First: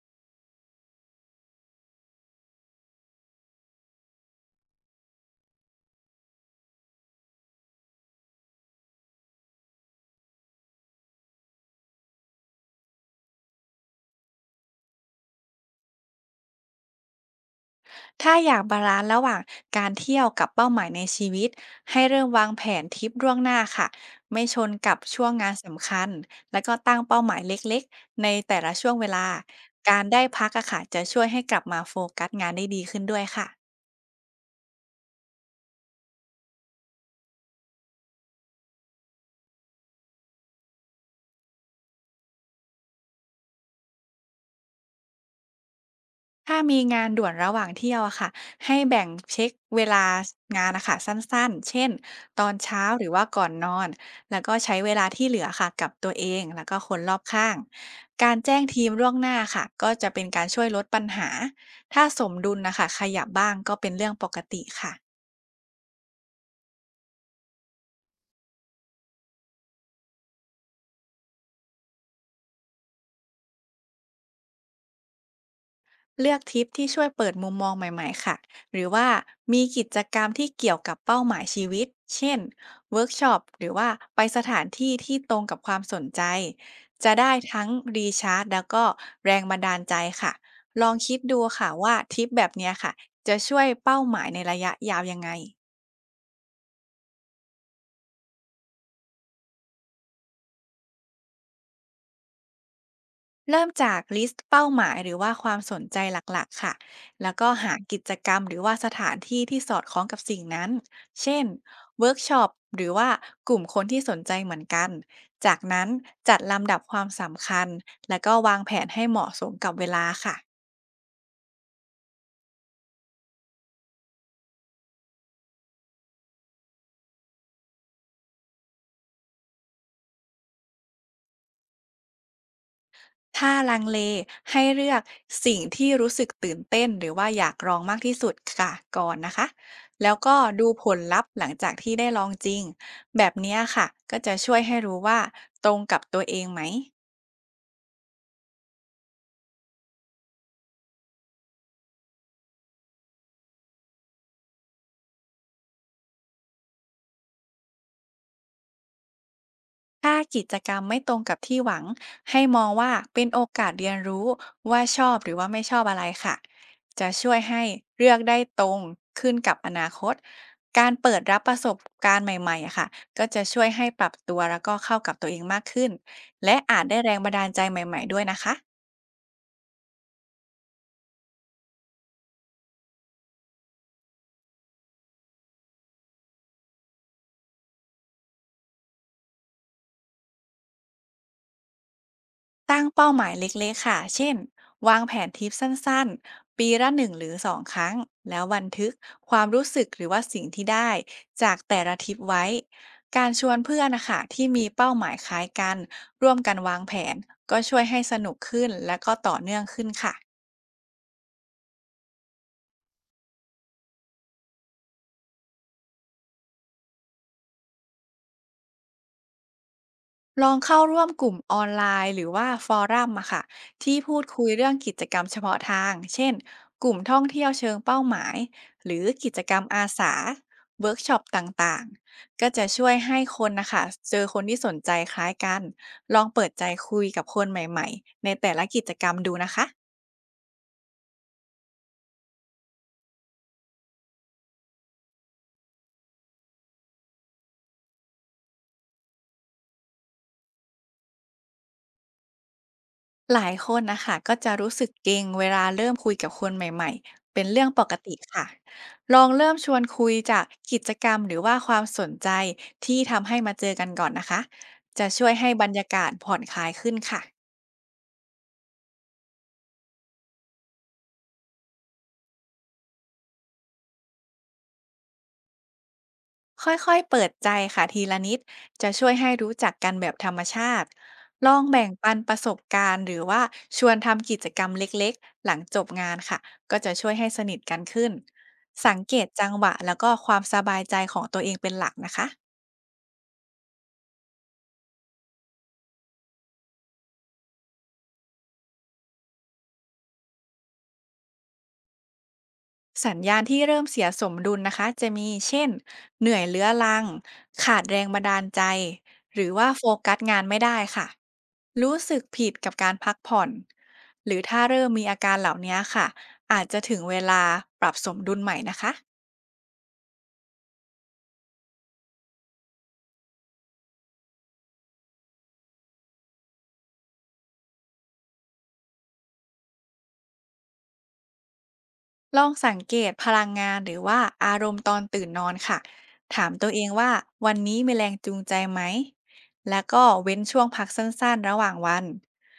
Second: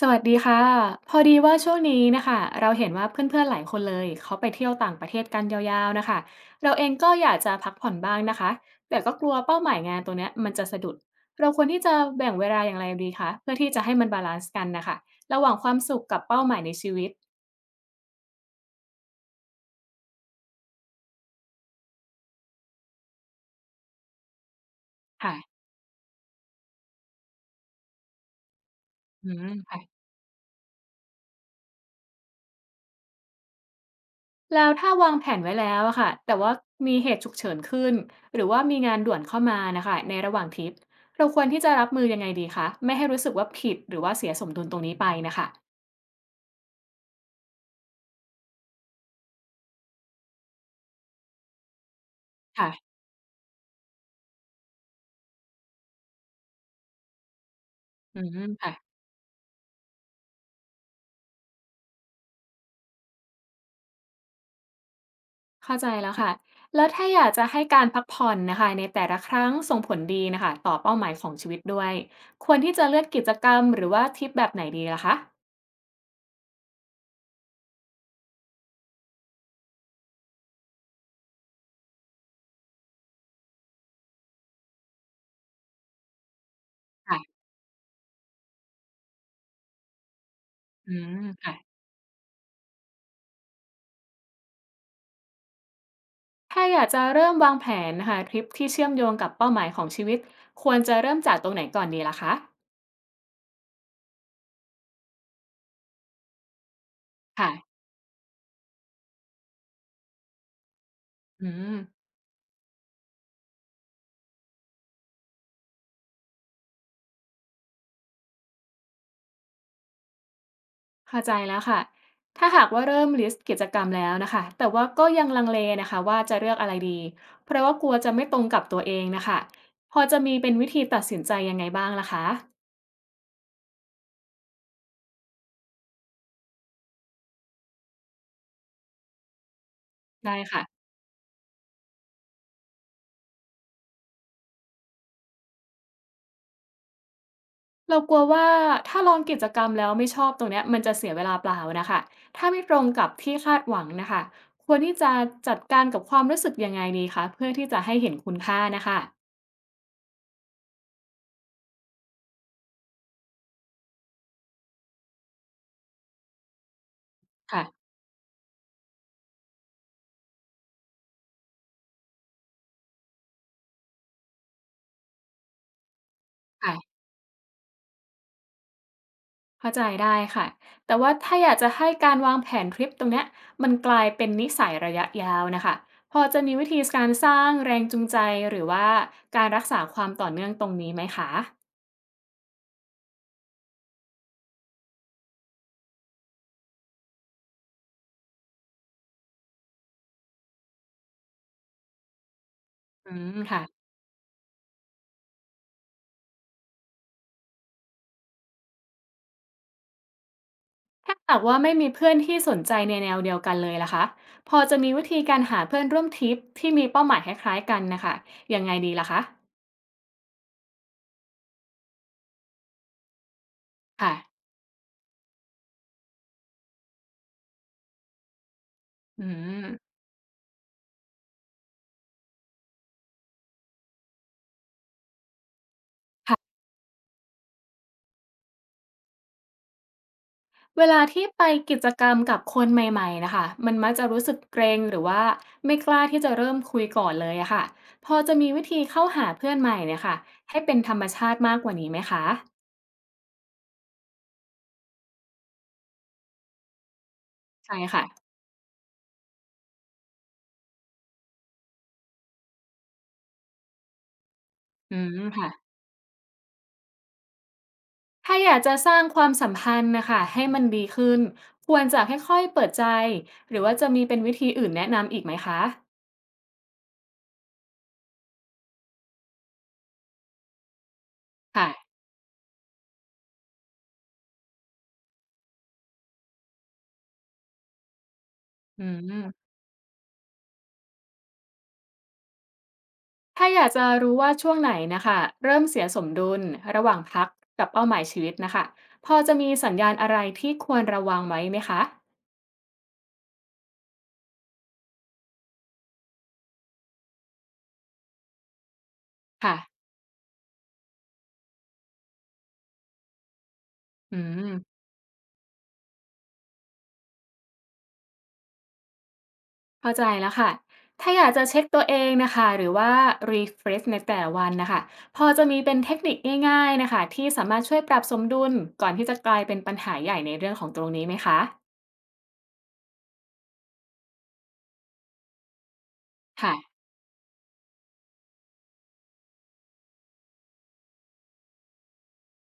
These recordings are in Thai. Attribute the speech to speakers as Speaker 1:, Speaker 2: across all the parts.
Speaker 1: สวัสดีค่ะพอดีว่าช่วงนี้นะคะเราเห็นว่าเพื่อนๆหลายคนเลยเขาไปเที่ยวต่างประเทศกันยาวๆนะคะเราเองก็อยากจะพักผ่อนบ้างนะคะแต่ก็กลัวเป้าหมายงานตัวเนี้ยมันจะสะดุดเราควรที่จะแบ่งเวลาอย่างไรดีคะเพื่อที่จะให้มันบาลานซ์กันนะคะระหว่างความสุขกับเป้าหมายในชีวิต
Speaker 2: ถ้าอยากบาลานซ์ระหว่างการเที่ยวกับเป้าหมายในชีวิตให้เริ่มวางแผนทริปล่วงหน้าค่ะไม่ชนกับช่วง
Speaker 1: ค่ะ
Speaker 2: งานสำคัญแล้วก็ตั้งเป้าหมายเล็กๆในแต่ละช่วงเวลา
Speaker 1: อืมค่ะ
Speaker 2: การได้พักอะค่ะจะช่วยให้กลับมาโฟกัสงานได้ดีขึ้นด้วยค่ะ
Speaker 1: แล้วถ้าวางแผนไว้แล้วอะค่ะแต่ว่ามีเหตุฉุกเฉินขึ้นหรือว่ามีงานด่วนเข้ามานะคะในระหว่างทริปเราควรที่จะรับมือยังไงดีคะไม่ให้รู้สึกว่าผิดหรือว่าเสียสมดุลตรงนี้ไปนะคะ
Speaker 2: ถ้ามีงานด่วนระหว่างเที่ยวอะค่ะให้แบ่งเช็คเวลางานนะคะสั้นๆเช่นตอน
Speaker 1: ค่ะ
Speaker 2: เช้าหรือว่าก่อนนอนแล้วก็ใช้เวลาที่เหลือค่ะกับตัวเองแล้วก็คนรอบข้าง
Speaker 1: อื
Speaker 2: การ
Speaker 1: ม
Speaker 2: แจ้งทีม
Speaker 1: ค่ะ
Speaker 2: ล่วงหน้าค่ะก็จะเป็นการช่วยลดปัญหาถ้าสมดุลนะคะขยับบ้างก็เป็นเรื่องปกติค่ะ
Speaker 1: เข้าใจแล้วค่ะแล้วถ้าอยากจะให้การพักผ่อนนะคะในแต่ละครั้งส่งผลดีนะคะต่อเป้าหมายของชีวิตด้วยควรที่จะเลือกกิจกรรมหรือว่าทริปแบบไหนดีล่ะคะ
Speaker 2: เลือกทริปที่ช่วยเปิดมุมมองใหม่ๆค่ะ หรือว่ามีกิจกรรมที่เกี่ยวกับเป้าหมายชีวิต เช่นเวิร์กช็อปหรือว่าไปสถานที่ที่ตรงกับความสนใจ จะได้
Speaker 1: ค่ะ
Speaker 2: ทั้งรีชาร์จแล้วก็แรงบันดาลใจค่ะ ลอ
Speaker 1: อื
Speaker 2: งคิ
Speaker 1: ม
Speaker 2: ดดู
Speaker 1: ค่ะ
Speaker 2: ค่ะว่าทริปแบบเนี้ยค่ะจะช่วยเป้าหมายในระยะยาวยังไง
Speaker 1: ถ้าอยากจะเริ่มวางแผนหาทริปที่เชื่อมโยงกับเป้าหมายของชีวิตควรจะเริ่มจากตรงไหนก่อนดีล่ะคะ
Speaker 2: เริ่มจากลิสต์เป้าหมายหรือว่าความสนใจหลักๆค่ะ แล้วก็
Speaker 1: ค่ะ
Speaker 2: หากิจกรรมหรือว่าสถานที่ที่สอดคล้องกับสิ่งนั้น เช่น
Speaker 1: อืม
Speaker 2: เวิร์กช็อปหรือว่ากลุ่มคนที่สนใจเหมือนกัน จากนั้นจัดลำดับความสำคัญแล้วก็วางแผนให้เหมาะสมกับเวลาค่ะ
Speaker 1: เข้าใจแล้วค่ะถ้าหากว่าเริ่มลิสต์กิจกรรมแล้วนะคะแต่ว่าก็ยังลังเลนะคะว่าจะเลือกอะไรดีเพราะว่ากลัวจะไม่ตรงกับตัวเองน่ะค่ะพอจะมีเป็นวิธีตัดสินใจยังไงบ้างล่ะคะ
Speaker 2: ถ้าลังเลให้เลือกสิ่งที่รู้สึกตื่นเต้นหรือว่าอยากลองมากที่สุดค่ะก่อนนะคะแล้วก็
Speaker 1: ได้
Speaker 2: ดู
Speaker 1: ค่ะ
Speaker 2: ผลลัพธ์หลังจากที่ได้ลองจริงแบบเนี้ยค่ะก็จะช่วยให้รู้ว่าตรงกับตัวเองไหม
Speaker 1: เรากลัวว่าถ้าลองกิจกรรมแล้วไม่ชอบตรงเนี้ยมันจะเสียเวลาเปล่านะคะถ้าไม่ตรงกับที่คาดหวังนะคะควรที่จะจัดการกับความรู้สึกยังไงดีคะเพื่อที่จะให้เห็นคุณค่านะคะ
Speaker 2: ถ้ากิจกรรมไม่ตรงกับที่หวังให้มองว่าเป็นโอกาสเรียนรู้ว่าชอบหรือว่าไม่ชอบอะไรค่ะจะช่วยให้
Speaker 1: ค่ะ
Speaker 2: เลือกได้ตรงขึ้นกับอนาคตการเปิดรับประสบการณ์ใหม่ๆอะค่ะก็จะช่วยให้ปรับตัวแล้วก็เข้ากับตัวเองมากขึ้นและ
Speaker 1: ค่ะ
Speaker 2: อาจได้แรงบันดาลใจใหม่ๆด้วยนะคะ
Speaker 1: เข้าใจได้ค่ะแต่ว่าถ้าอยากจะให้การวางแผนทริปตรงเนี้ยมันกลายเป็นนิสัยระยะยาวนะคะพอจะมีวิธีการสร้างแรงจูงใจหรือว่าการรักษาความต่อเนื่องตรงนี้ไหมคะ
Speaker 2: ตั้งเป้าหมายเล็กๆค่ะ เช่น วางแผนทริปสั้นๆ ปีละหนึ่งหรือสองครั้ง แล้วบันทึกความรู้สึกหรือว่าสิ่งที่ได้จากแต่ละทริปไว้
Speaker 1: อื
Speaker 2: การ
Speaker 1: ม
Speaker 2: ชวนเพื่อ
Speaker 1: ค่ะ
Speaker 2: นนะค่ะที่มีเป้าหมายคล้ายกันร่วมกันวางแผนก็ช่วยให้สนุกขึ้นและก็ต่อเนื่องขึ้นค่ะ
Speaker 1: ถ้าหากว่าไม่มีเพื่อนที่สนใจในแนวเดียวกันเลยล่ะคะพอจะมีวิธีการหาเพื่อนร่วมทริปที่มีเป้าหมายคล้ายๆกันนะคะยังไงดีล่ะคะ
Speaker 2: ลองเข้าร่วมกลุ่มออนไลน์หรือว่าฟอรัมอะค่ะที่
Speaker 1: ค่ะ
Speaker 2: พูดคุยเรื่องกิจกรรมเฉพาะทางเช่นกลุ่มท่องเที่ยวเชิงเป้าหมายหรือ
Speaker 1: อื
Speaker 2: กิจกรรม
Speaker 1: ม
Speaker 2: อาสาเวิร์กช็อปต่างๆก็จะช่วยให้คนนะคะเจอคนที่สนใจคล้ายกันลองเปิด
Speaker 1: ค่ะ
Speaker 2: ใจคุยกับคนใหม่ๆในแต่ละกิจกรรมดูนะคะ
Speaker 1: เวลาที่ไปกิจกรรมกับคนใหม่ๆนะคะมันมักจะรู้สึกเกรงหรือว่าไม่กล้าที่จะเริ่มคุยก่อนเลยอะค่ะพอจะมีวิธีเข้าหาเพื่อนใหม่เนี่ยค่ะให้เป็นธรรมชาติมากกว่านี้ไหมคะ
Speaker 2: หลายคนนะคะก็จะรู้สึกเกรงเวลาเริ่มคุยกับคนใหม่ๆ เป็นเรื่อง
Speaker 1: ใช่
Speaker 2: ปกติ
Speaker 1: ค่ะ
Speaker 2: ค่ะ ลองเริ่มชวนคุยจากกิจกรรมหรือว่าความสนใจที่ทำให้มาเจอกันก่อนนะคะ
Speaker 1: อื
Speaker 2: จะ
Speaker 1: ม
Speaker 2: ช่วยให้
Speaker 1: ค่ะ
Speaker 2: บรรยากาศผ่อนคลายขึ้นค่ะ
Speaker 1: ถ้าอยากจะสร้างความสัมพันธ์นะคะให้มันดีขึ้นควรจะค่อยๆเปิดใจหรือว่าจะมีเป็นวิธีอื่นแนะนำอีกไหมคะ
Speaker 2: ค่อยๆเปิดใจค่ะทีละนิดจะช่วยให้รู้จักกันแบบธรรมชาติลอง
Speaker 1: ค่ะ
Speaker 2: แบ่งปันประสบการณ์หรือว่าชวนทำกิจกรรมเล็กๆ หลังจบงานค่ะก็จะช่วยให้สนิทกันขึ้น
Speaker 1: อื
Speaker 2: สังเกตจั
Speaker 1: ม
Speaker 2: งหวะแล้วก็ความสบายใจของตัวเองเป็นหลักนะคะ
Speaker 1: ถ้าอยากจะรู้ว่าช่วงไหนนะคะเริ่มเสียสมดุลระหว่างพักกับเป้าหมายชีวิตนะคะพอจะมีสัญญาณอะไรที่ควรระวังไว้ไหมคะ
Speaker 2: สัญญาณที่เริ่มเสียสมดุลนะคะจะมีเช่นเหนื่อยเรื้อรังขาดแรงบันดาลใจหรือ
Speaker 1: ค่ะ
Speaker 2: ว่าโฟกัสงานไม่ได้ค่ะรู้สึกผิดกับการพักผ่อน
Speaker 1: อื
Speaker 2: หรือถ้า
Speaker 1: ม
Speaker 2: เริ่มมีอาการเหล่านี้ค่ะอาจจะถึงเวลาปรับสมดุลใหม่นะคะ
Speaker 1: เข้าใจแล้วค่ะ ถ้าอยากจะเช็คตัวเองนะคะหรือว่า refresh ในแต่ละวันนะคะพอจะมีเป็นเทคนิคง่ายๆนะคะที่สามารถช่วยปรับสมดุลก่อนที่จะกลายเป็นปัญหาใหญ่ในเรื่องของตรงนี้ไหมคะ
Speaker 2: ลองสังเกตพลังงานหรือว่าอารมณ์ตอนตื่นนอนค่ะถาม
Speaker 1: ค่ะ
Speaker 2: ตัวเองว่าวันนี้มีแรงจูงใจไหมแล้วก็เว้นช่วงพักสั้นๆระหว่างวัน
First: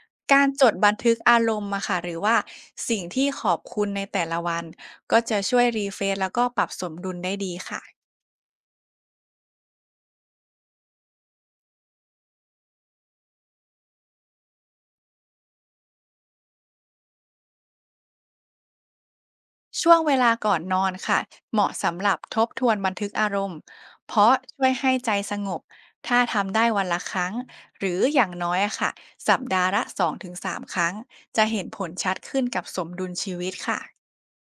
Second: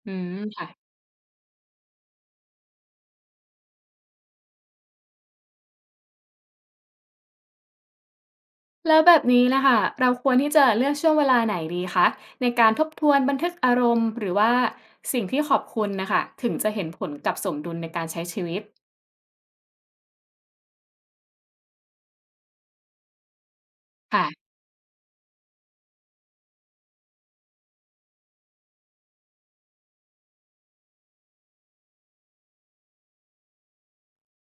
Speaker 1: อืม
Speaker 2: การจ
Speaker 1: ค่ะ
Speaker 2: ดบันทึกอารมณ์มาค่ะหรือว่าสิ่งที่ขอบคุณในแต่ละวันก็จะช่วยรีเฟรชแล้วก็ปรับสมดุลได้ดีค่ะ
Speaker 1: แล้วแบบนี้นะคะเราควรที่จะเลือกช่วงเวลาไหนดีคะในการทบทวนบันทึกอารมณ์หรือว่าสิ่งที่ขอบคุณนะคะถึงจะเห็นผลกับสมดุลในการใช้ชีวิต
Speaker 2: ช่วงเวลาก่อนนอนค่ะเหมาะสำหรับทบทวนบันทึกอารมณ์เพ
Speaker 1: ค่ะ
Speaker 2: ราะช่วยให้ใจสงบถ้าทำได้วันละครั้งหรืออย่างน้อยอะค่ะสัปดาห์ละ2-3ครั้งจะเห็นผลชัดขึ้นกับสมดุลชีวิตค่ะ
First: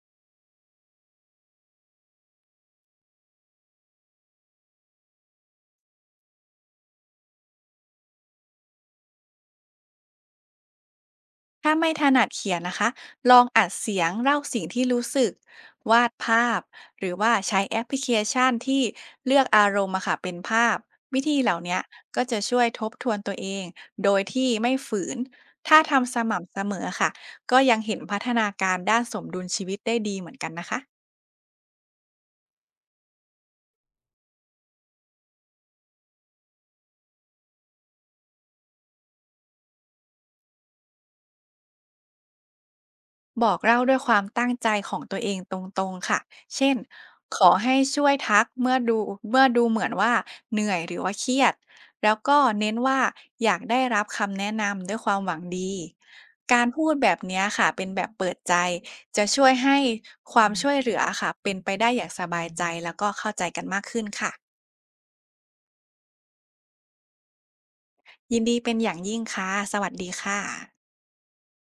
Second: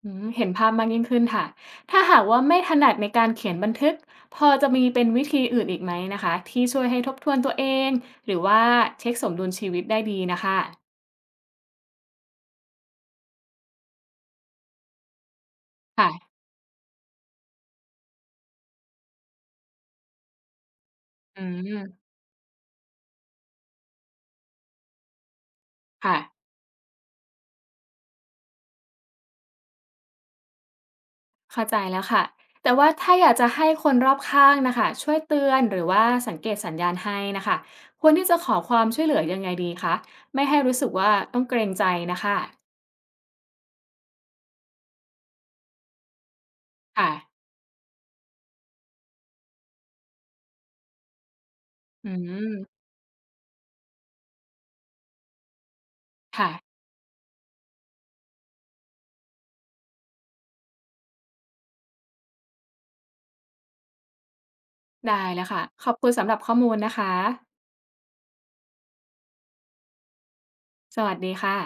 Speaker 1: อืมเห็นภาพมากยิ่งขึ้นค่ะ ถ้าหากว่าไม่ถนัดในการเขียนบันทึก พอจะมีเป็นวิธีอื่นอีกไหมนะคะที่ช่วยให้ทบทวนตัวเองหรือว่าเช็คสมดุลชีวิตได้ดีนะคะ
Speaker 2: ถ้าไม่ถนัดเขียนนะคะ ลองอัดเสียงเล่าสิ่งที่รู้สึกวาด
Speaker 1: ค่ะ
Speaker 2: ภาพหรือว่าใช้แอปพลิเคชันที่เลือกอารมณ์มาค่ะเป็นภาพวิธี
Speaker 1: อื
Speaker 2: เหล่าเนี้
Speaker 1: ม
Speaker 2: ยก็จะช่วยทบทวนตัวเองโดยที่ไม่ฝืนถ้าทำส
Speaker 1: ค่ะ
Speaker 2: ม่ำเสมอค่ะก็ยังเห็นพัฒนาการด้านสมดุลชีวิตได้ดีเหมือนกันนะคะ
Speaker 1: เข้าใจแล้วค่ะแต่ว่าถ้าอยากจะให้คนรอบข้างนะคะช่วยเตือนหรือว่าสังเกตสัญญาณให้นะคะควรที่จะขอความช่วยเหลือยังไงดีคะไม่ให้รู้สึกว่าต้องเกรงใจนะคะ
Speaker 2: บอกเล่าด้วยความตั้งใจของตัวเองตรงๆค่ะ เช่น
Speaker 1: ค่ะ
Speaker 2: ขอให้ช่วยทักเมื่อดูเหมือนว่าเหนื่อยหรือว่าเครียด
Speaker 1: อื
Speaker 2: แล้วก็เน้น
Speaker 1: ม
Speaker 2: ว่าอยากได้รับคำแนะนำด้วยความหวังดี
Speaker 1: ค่ะ
Speaker 2: การพูดแบบเนี้ยค่ะเป็นแบบเปิดใจจะช่วยให้ความช่วยเหลือค่ะเป็นไปได้อย่างสบายใจแล้วก็เข้าใจกันมากขึ้นค่ะ
Speaker 1: ได้แล้วค่ะขอบคุณสำหรับข้อมูลนะคะ
Speaker 2: ยินดีเป็นอย่างยิ่งค่ะสวัสดีค่ะ
Speaker 1: สวัสดีค่ะ